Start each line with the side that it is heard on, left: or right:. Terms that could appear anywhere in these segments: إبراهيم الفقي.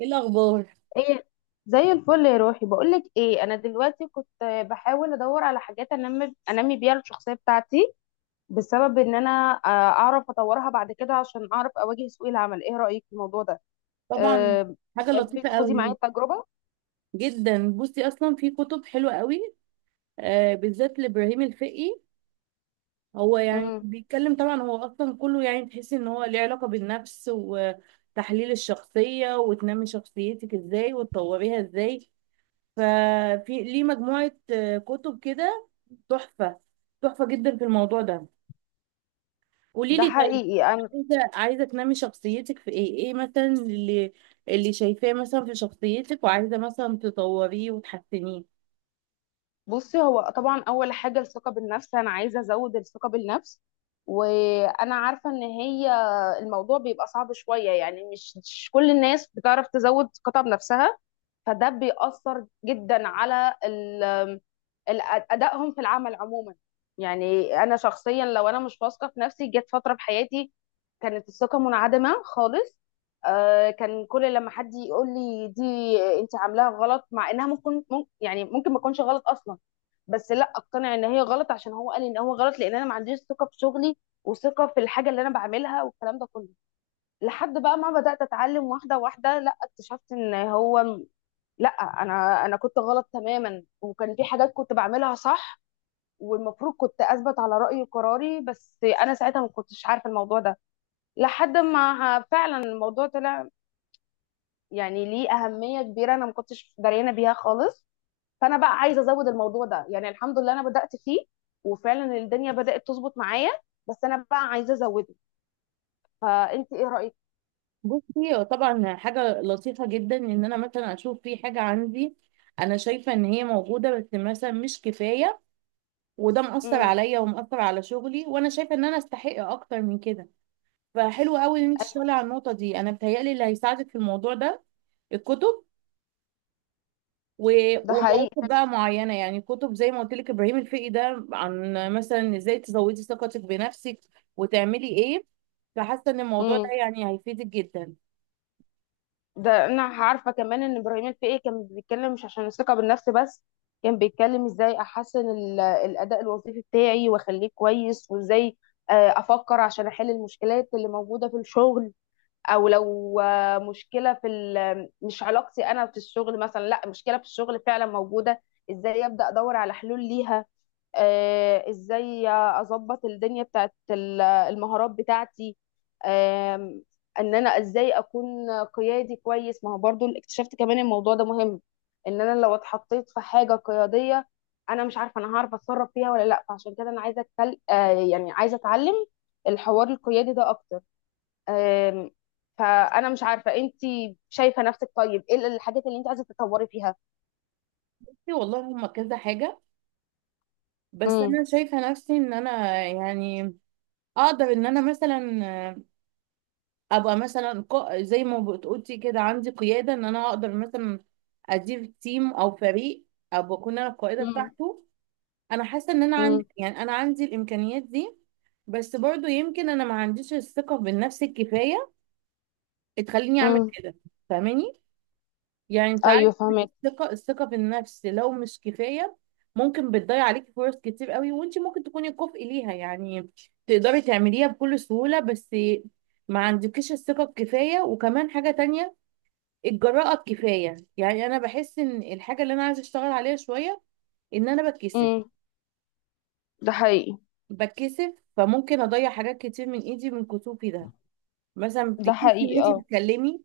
right: ايه الاخبار؟
left: ايه. زي الفل يا روحي، بقولك ايه، انا دلوقتي كنت بحاول ادور على حاجات انمي بيها الشخصيه بتاعتي، بسبب ان انا اعرف اطورها بعد كده عشان اعرف اواجه سوق العمل. ايه رايك في الموضوع ده؟
right: طبعا. حاجه
left: تحبي
right: لطيفه
left: تخدي معايا
right: قوي
left: التجربه؟
right: جدا. بصي، اصلا في كتب حلوه قوي آه، بالذات لابراهيم الفقي. هو
left: امم.
right: بيتكلم طبعا، هو اصلا كله تحسي ان هو ليه علاقه بالنفس وتحليل الشخصيه وتنمي شخصيتك ازاي وتطوريها ازاي. ففي ليه مجموعه كتب كده تحفه، تحفه جدا في الموضوع ده. قولي
left: ده
right: لي، طيب
left: حقيقي انا.
right: انت عايزه تنمي شخصيتك في ايه؟ ايه مثلا اللي شايفاه مثلا في شخصيتك وعايزه مثلا تطوريه وتحسنيه؟
left: بصي، هو طبعا اول حاجه الثقه بالنفس، انا عايزه ازود الثقه بالنفس، وانا عارفه ان هي الموضوع بيبقى صعب شويه. يعني مش كل الناس بتعرف تزود ثقتها بنفسها، فده بيأثر جدا على ال- أدائهم في العمل عموما. يعني أنا شخصيا لو أنا مش واثقة في نفسي، جت فترة في حياتي كانت الثقة منعدمة خالص. كان كل لما حد يقول لي دي، انت عاملاها غلط، مع انها ممكن يعني ممكن ما تكونش غلط اصلا، بس لا اقتنع ان هي غلط عشان هو قال ان هو غلط، لان انا ما عنديش ثقه في شغلي وثقه في الحاجه اللي انا بعملها والكلام ده كله. لحد بقى ما بدات اتعلم واحده واحده، لا اكتشفت ان هو لا، انا كنت غلط تماما، وكان في حاجات كنت بعملها صح، والمفروض كنت اثبت على رايي وقراري. بس انا ساعتها ما كنتش عارفه الموضوع ده، لحد ما فعلا الموضوع طلع يعني ليه اهميه كبيره انا ما كنتش دريانه بيها خالص. فانا بقى عايزه ازود الموضوع ده، يعني الحمد لله انا بدات فيه، وفعلا الدنيا بدات تظبط معايا، بس انا بقى عايزه ازوده. فانت ايه رايك؟
right: بصي، هو طبعا حاجه لطيفه جدا ان انا مثلا اشوف في حاجه عندي، انا شايفه ان هي موجوده بس مثلا مش كفايه وده مأثر
left: امم.
right: عليا ومأثر على شغلي، وانا شايفه ان انا استحق اكتر من كده. فحلو قوي ان انت تشتغلي على النقطه دي. انا بتهيألي اللي هيساعدك في الموضوع ده الكتب و-
left: ده
right: ومواقف
left: حقيقي.
right: بقى معينه، كتب زي ما قلت لك ابراهيم الفقي، ده عن مثلا ازاي تزودي ثقتك بنفسك وتعملي ايه. فحاسه ان الموضوع ده هيفيدك جدا.
left: ده انا عارفه كمان ان ابراهيم الفقي كان بيتكلم مش عشان الثقه بالنفس بس، كان بيتكلم ازاي احسن الاداء الوظيفي بتاعي واخليه كويس، وازاي آه، افكر عشان احل المشكلات اللي موجوده في الشغل. او لو مشكله في مش علاقتي انا في الشغل مثلا، لا مشكله في الشغل فعلا موجوده، ازاي ابدا ادور على حلول ليها. ازاي اظبط الدنيا بتاعت المهارات بتاعتي. آم، ان انا ازاي اكون قيادي كويس. ما هو برضو اكتشفت كمان الموضوع ده مهم. ان انا لو اتحطيت في حاجة قيادية، انا مش عارفة انا هعرف اتصرف فيها ولا لا، فعشان كده انا عايزة أتكل... آه، يعني عايزة اتعلم الحوار القيادي ده اكتر. آم، فانا مش عارفة انت شايفة نفسك طيب ايه الحاجات اللي انت عايزة تتطوري فيها؟
right: بصي والله، هما كذا حاجه بس
left: امم.
right: انا شايفه نفسي ان انا اقدر ان انا مثلا ابقى مثلا زي ما بتقولي كده عندي قياده، ان انا اقدر مثلا ادير تيم او فريق، ابقى اكون انا القائده
left: امم.
right: بتاعته. انا حاسه ان انا عندي، انا عندي الامكانيات دي بس برضو يمكن انا ما عنديش الثقه بالنفس الكفايه تخليني اعمل
left: امم.
right: كده. فاهماني يعني، انت عارف
left: ايوه فهمت.
right: الثقه بالنفس لو مش كفايه ممكن بتضيع عليكي فرص كتير قوي وانت ممكن تكوني كفء ليها، تقدري تعمليها بكل سهوله بس ما عندكيش الثقه الكفايه. وكمان حاجه تانية، الجراءه الكفايه. انا بحس ان الحاجه اللي انا عايزه اشتغل عليها شويه ان انا بتكسف.
left: ده حقيقي.
right: بتكسف فممكن اضيع حاجات كتير من ايدي من كسوفي ده. مثلا
left: ده
right: بتتكسفي ان
left: حقيقي
right: انت
left: اه.
right: تتكلمي،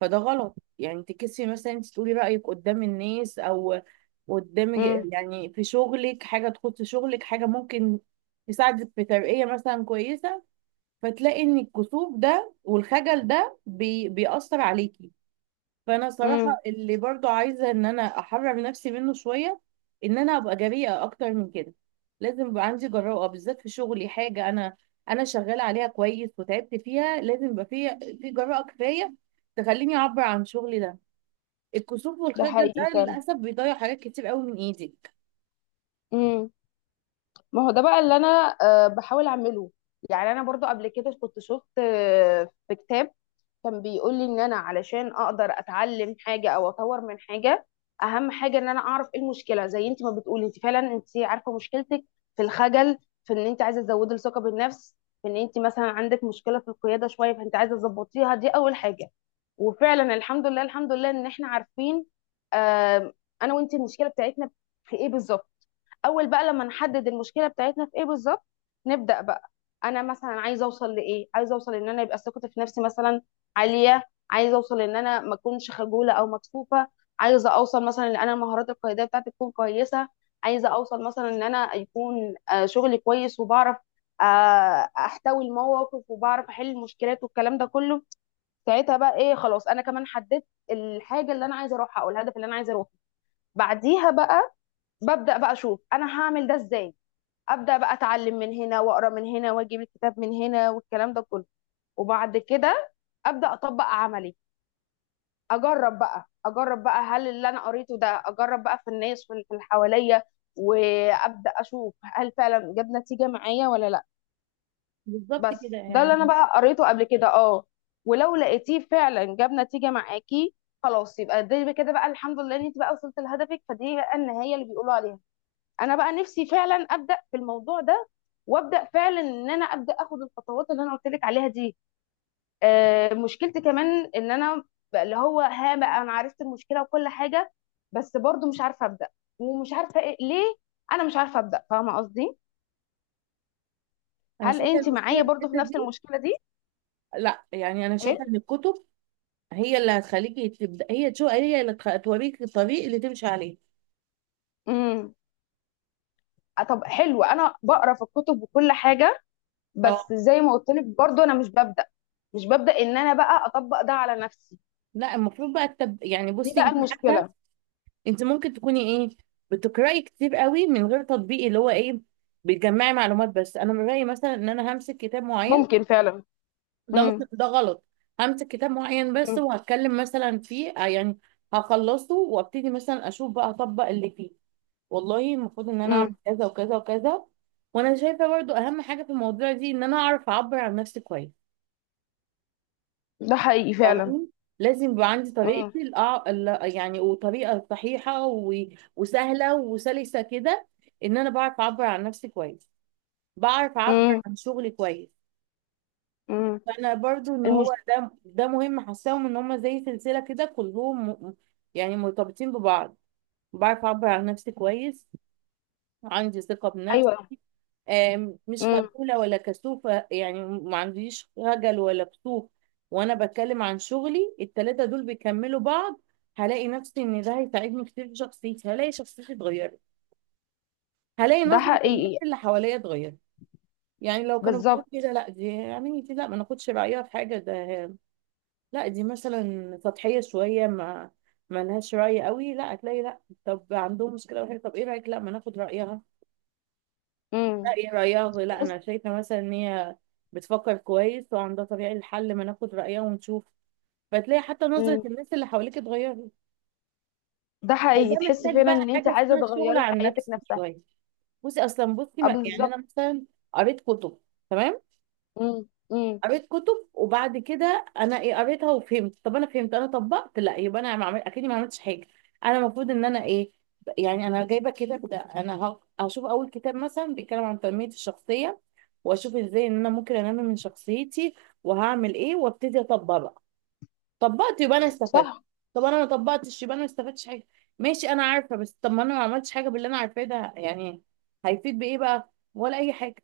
right: فده غلط. تتكسفي مثلا انت تقولي رايك قدام الناس، او قدام
left: امم.
right: في شغلك، حاجه تخص شغلك، حاجه ممكن تساعدك في ترقيه مثلا كويسه، فتلاقي ان الكسوف ده والخجل ده بيأثر عليكي. فانا صراحه
left: امم.
right: اللي برضو عايزه ان انا احرر نفسي منه شويه، ان انا ابقى جريئه اكتر من كده. لازم يبقى عندي جراءه بالذات في شغلي. حاجه انا شغاله عليها كويس وتعبت فيها، لازم يبقى في جراءه كفايه تخليني اعبر عن شغلي ده. الكسوف
left: ده
right: والخجل ده
left: حقيقي فعلا.
right: للاسف بيضيع حاجات كتير قوي من ايدك.
left: امم. ما هو ده بقى اللي انا بحاول اعمله. يعني انا برضو قبل كده كنت شفت في كتاب كان بيقول لي ان انا علشان اقدر اتعلم حاجه او اطور من حاجه، اهم حاجه ان انا اعرف ايه المشكله. زي انت ما بتقولي، انت فعلا انت عارفه مشكلتك في الخجل، في ان انت عايزه تزودي الثقه بالنفس، في ان انت مثلا عندك مشكله في القياده شويه فانت عايزه تظبطيها. دي اول حاجه. وفعلا الحمد لله الحمد لله ان احنا عارفين آم، انا وانت المشكله بتاعتنا في ايه بالظبط. اول بقى لما نحدد المشكله بتاعتنا في ايه بالظبط، نبدا بقى. انا مثلا عايزه اوصل لايه؟ عايزه اوصل ان انا يبقى ثقتي في نفسي مثلا عاليه، عايزه اوصل ان انا ما اكونش خجوله او مكسوفه، عايزه اوصل مثلا ان انا المهارات القياديه بتاعتي تكون كويسه، عايزه اوصل مثلا ان انا يكون شغلي كويس وبعرف آه، احتوي المواقف وبعرف احل المشكلات والكلام ده كله. ساعتها بقى ايه؟ خلاص، انا كمان حددت الحاجه اللي انا عايزه اروحها او الهدف اللي انا عايزه اروحه. بعديها بقى ببدأ بقى اشوف انا هعمل ده ازاي. ابدا بقى اتعلم من هنا، واقرا من هنا، واجيب الكتاب من هنا، والكلام ده كله. وبعد كده ابدا اطبق عملي. اجرب بقى، اجرب بقى هل اللي انا قريته ده، اجرب بقى في الناس في اللي حواليا، وابدا اشوف هل فعلا جاب نتيجه معايا ولا لا.
right: بالظبط
left: بس
right: كده.
left: ده اللي انا بقى قريته قبل كده اه. ولو لقيتيه فعلا جاب نتيجه معاكي، خلاص يبقى دي كده بقى الحمد لله ان انت بقى وصلت لهدفك، فدي بقى النهايه اللي بيقولوا عليها. انا بقى نفسي فعلا ابدا في الموضوع ده، وابدا فعلا ان انا ابدا اخد الخطوات اللي انا قلت لك عليها دي. آه مشكلتي كمان ان انا بقى اللي هو ها بقى انا عرفت المشكله وكل حاجه، بس برضو مش عارفه ابدا، ومش عارفه إيه ليه انا مش عارفه ابدا. فاهمه قصدي؟
right: انا
left: هل
right: شايفه
left: انت
right: المشكله
left: معايا
right: في
left: برضو في
right: الحته
left: نفس
right: دي.
left: المشكله دي؟
right: لا، انا شايفه
left: ايه.
right: ان الكتب هي اللي هتخليكي تبدا، هي اللي توريك الطريق اللي تمشي عليه.
left: امم. طب حلو، انا بقرا في الكتب وكل حاجه،
right: اه،
left: بس زي ما قلت لك برضو انا مش ببدا، مش ببدا ان انا بقى اطبق ده على نفسي.
right: لا المفروض بقى
left: دي
right: بصي
left: بقى
right: انت حتى،
left: المشكله.
right: انت ممكن تكوني ايه؟ بتقراي كتير قوي من غير تطبيق، اللي هو ايه، بتجمعي معلومات بس. انا من رايي مثلا ان انا همسك كتاب معين.
left: ممكن فعلا.
right: ده ممكن ده غلط. همسك كتاب معين بس
left: مم.
right: وهتكلم مثلا فيه هخلصه وابتدي مثلا اشوف بقى اطبق اللي فيه. والله المفروض ان انا
left: مم.
right: اعمل كذا وكذا وكذا. وانا شايفه برضو اهم حاجه في الموضوع دي ان انا اعرف اعبر عن نفسي كويس.
left: ده حقيقي فعلا.
right: فاهماني، لازم يبقى عندي
left: مم.
right: طريقتي وطريقة صحيحة وسهلة وسلسة كده، ان انا بعرف اعبر عن نفسي كويس، بعرف اعبر
left: مم.
right: عن شغلي كويس.
left: مم.
right: فانا برضو ان
left: المش...
right: هو ده، ده مهم. حاساهم ان هم زي سلسلة كده كلهم مرتبطين ببعض. بعرف اعبر عن نفسي كويس، عندي ثقة بنفسي،
left: ايوه.
right: مش
left: مم.
right: خجولة ولا كسوفة، ما عنديش خجل ولا كسوف، وانا بتكلم عن شغلي. التلاتة دول بيكملوا بعض. هلاقي نفسي ان ده هيساعدني كتير في شخصيتي، هلاقي شخصيتي اتغيرت، هلاقي
left: ده
right: نظرة الناس
left: حقيقي.
right: اللي حواليا اتغيرت. لو كانوا
left: بالظبط.
right: بيقولوا كده لا دي، دي لا ما ناخدش رأيها في حاجة ده، لا دي مثلا سطحية شوية، ما لهاش رأي قوي، لا هتلاقي لا، طب عندهم مشكلة وحاجة، طب ايه رأيك؟ لا، ما ناخد رأيها.
left: مم.
right: رأيها لا،
left: بص.
right: أنا شايفة مثلا إن هي بتفكر كويس وعندها طريقة للحل، ما ناخد رأيها ونشوف. فتلاقي حتى نظرة
left: مم.
right: الناس اللي حواليك اتغيرت.
left: ده
right: فده
left: حقيقي، تحس
right: محتاج
left: فعلا
right: بقى
left: ان انت
right: حاجة
left: عايزه
right: اسمها الشغل
left: تغيري
right: على
left: حياتك
right: النفس
left: نفسها.
right: شوية. بصي أصلا، بصي
left: آه، بالظبط.
right: أنا مثلا قريت كتب، تمام،
left: مم. مم.
right: قريت كتب، وبعد كده انا ايه، قريتها وفهمت. طب انا فهمت، انا طبقت؟ لا، يبقى انا ما عمل... اكيد ما عملتش حاجه. انا المفروض ان انا ايه؟ انا جايبه كده انا هشوف اول كتاب مثلا بيتكلم عن تنميه الشخصيه، واشوف ازاي ان انا ممكن انمي من شخصيتي وهعمل ايه، وابتدي اطبق بقى. طبقت يبقى انا استفدت.
left: صح.
right: طب انا ما طبقتش يبقى انا ما استفدتش حاجه. ماشي انا عارفه بس طب ما انا ما عملتش حاجه باللي انا عارفاه ده، هيفيد بايه بقى، ولا اي حاجه؟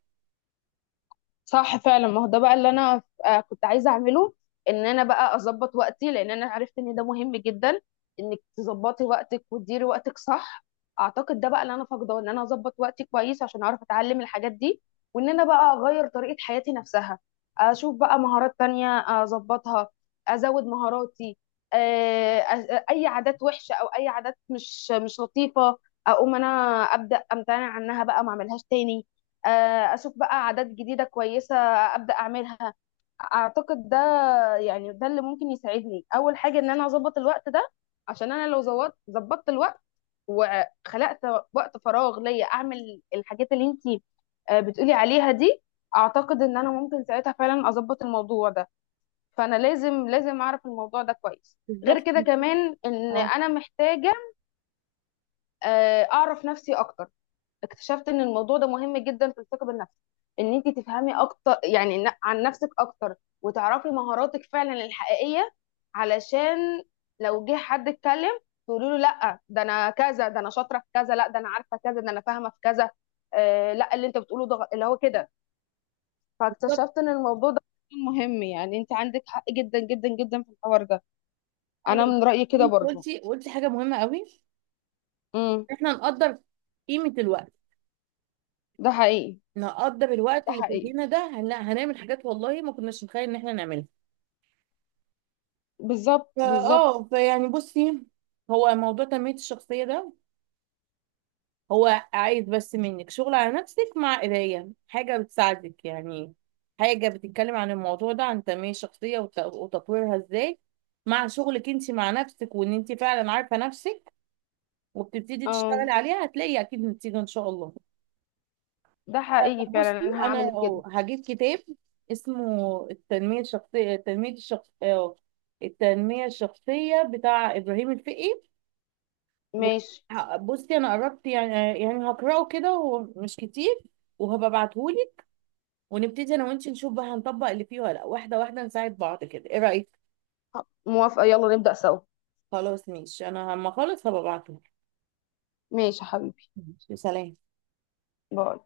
left: صح فعلا، ما هو ده بقى اللي انا كنت عايزه اعمله، ان انا بقى اظبط وقتي، لان انا عرفت ان ده مهم جدا انك تظبطي وقتك وتديري وقتك صح. اعتقد ده بقى اللي انا فاقده، ان انا اظبط وقتي كويس عشان اعرف اتعلم الحاجات دي وان انا بقى اغير طريقه حياتي نفسها. اشوف بقى مهارات تانية، اظبطها، ازود مهاراتي. اي عادات وحشه او اي عادات مش لطيفه، اقوم انا ابدا امتنع عنها بقى ما اعملهاش تاني. اشوف بقى عادات جديده كويسه ابدا اعملها. اعتقد ده، يعني ده اللي ممكن يساعدني، اول حاجه ان انا اظبط الوقت ده. عشان انا لو ظبطت الوقت وخلقت وقت فراغ ليا اعمل الحاجات اللي انتي بتقولي عليها دي، اعتقد ان انا ممكن ساعتها فعلا اظبط الموضوع ده. فانا لازم اعرف الموضوع ده كويس. غير
right: بالظبط.
left: كده كمان ان
right: اه،
left: انا محتاجه اعرف نفسي اكتر. اكتشفت ان الموضوع ده مهم جدا في الثقه بالنفس، ان انت تفهمي اكتر يعني عن نفسك اكتر، وتعرفي مهاراتك فعلا الحقيقيه، علشان لو جه حد اتكلم تقولي له لا ده انا كذا، ده انا شاطره في كذا، لا ده انا عارفه كذا، ده انا فاهمه في كذا. آه لا اللي انت بتقوله ده اللي هو كده. فاكتشفت ان الموضوع ده مهم. يعني انت عندك حق جدا جدا جدا في الحوار ده. انا
right: ايوه.
left: من رايي كده
right: انت
left: برضو.
right: قلتي حاجه مهمه قوي.
left: امم.
right: احنا نقدر قيمه الوقت،
left: ده حقيقي.
right: نقدر الوقت
left: ده
right: اللي في
left: حقيقي.
right: ايدينا ده هنعمل حاجات والله ما كناش نتخيل ان احنا نعملها.
left: بالظبط
right: فا
left: بالظبط.
right: اه فيعني بصي، هو موضوع تنميه الشخصيه ده، هو عايز بس منك شغل على نفسك مع قرايه حاجه بتساعدك، حاجه بتتكلم عن الموضوع ده، عن تنميه الشخصيه وتطويرها ازاي، مع شغلك انت مع نفسك، وان انت فعلا عارفه نفسك وبتبتدي تشتغلي
left: اه
right: عليها، هتلاقي اكيد نتيجه ان شاء الله.
left: ده حقيقي
right: بصي
left: فعلا، انا
right: انا
left: هعمل كده.
right: هجيب كتاب اسمه التنميه الشخصيه، التنميه الشخصيه بتاع ابراهيم الفقي، و-
left: ماشي.
right: بصي انا قربت، يعني هقراه كده ومش كتير، وهبقى ابعتهولك، ونبتدي انا وانتي نشوف بقى هنطبق اللي فيه ولا لا، واحده واحده نساعد بعض كده. ايه رايك؟
left: موافقة، يلا نبدأ سوا.
right: خلاص ماشي، انا لما اخلص هبقى ابعتهولك.
left: ماشي يا حبيبي.
right: ماشي، سلام.
left: باي.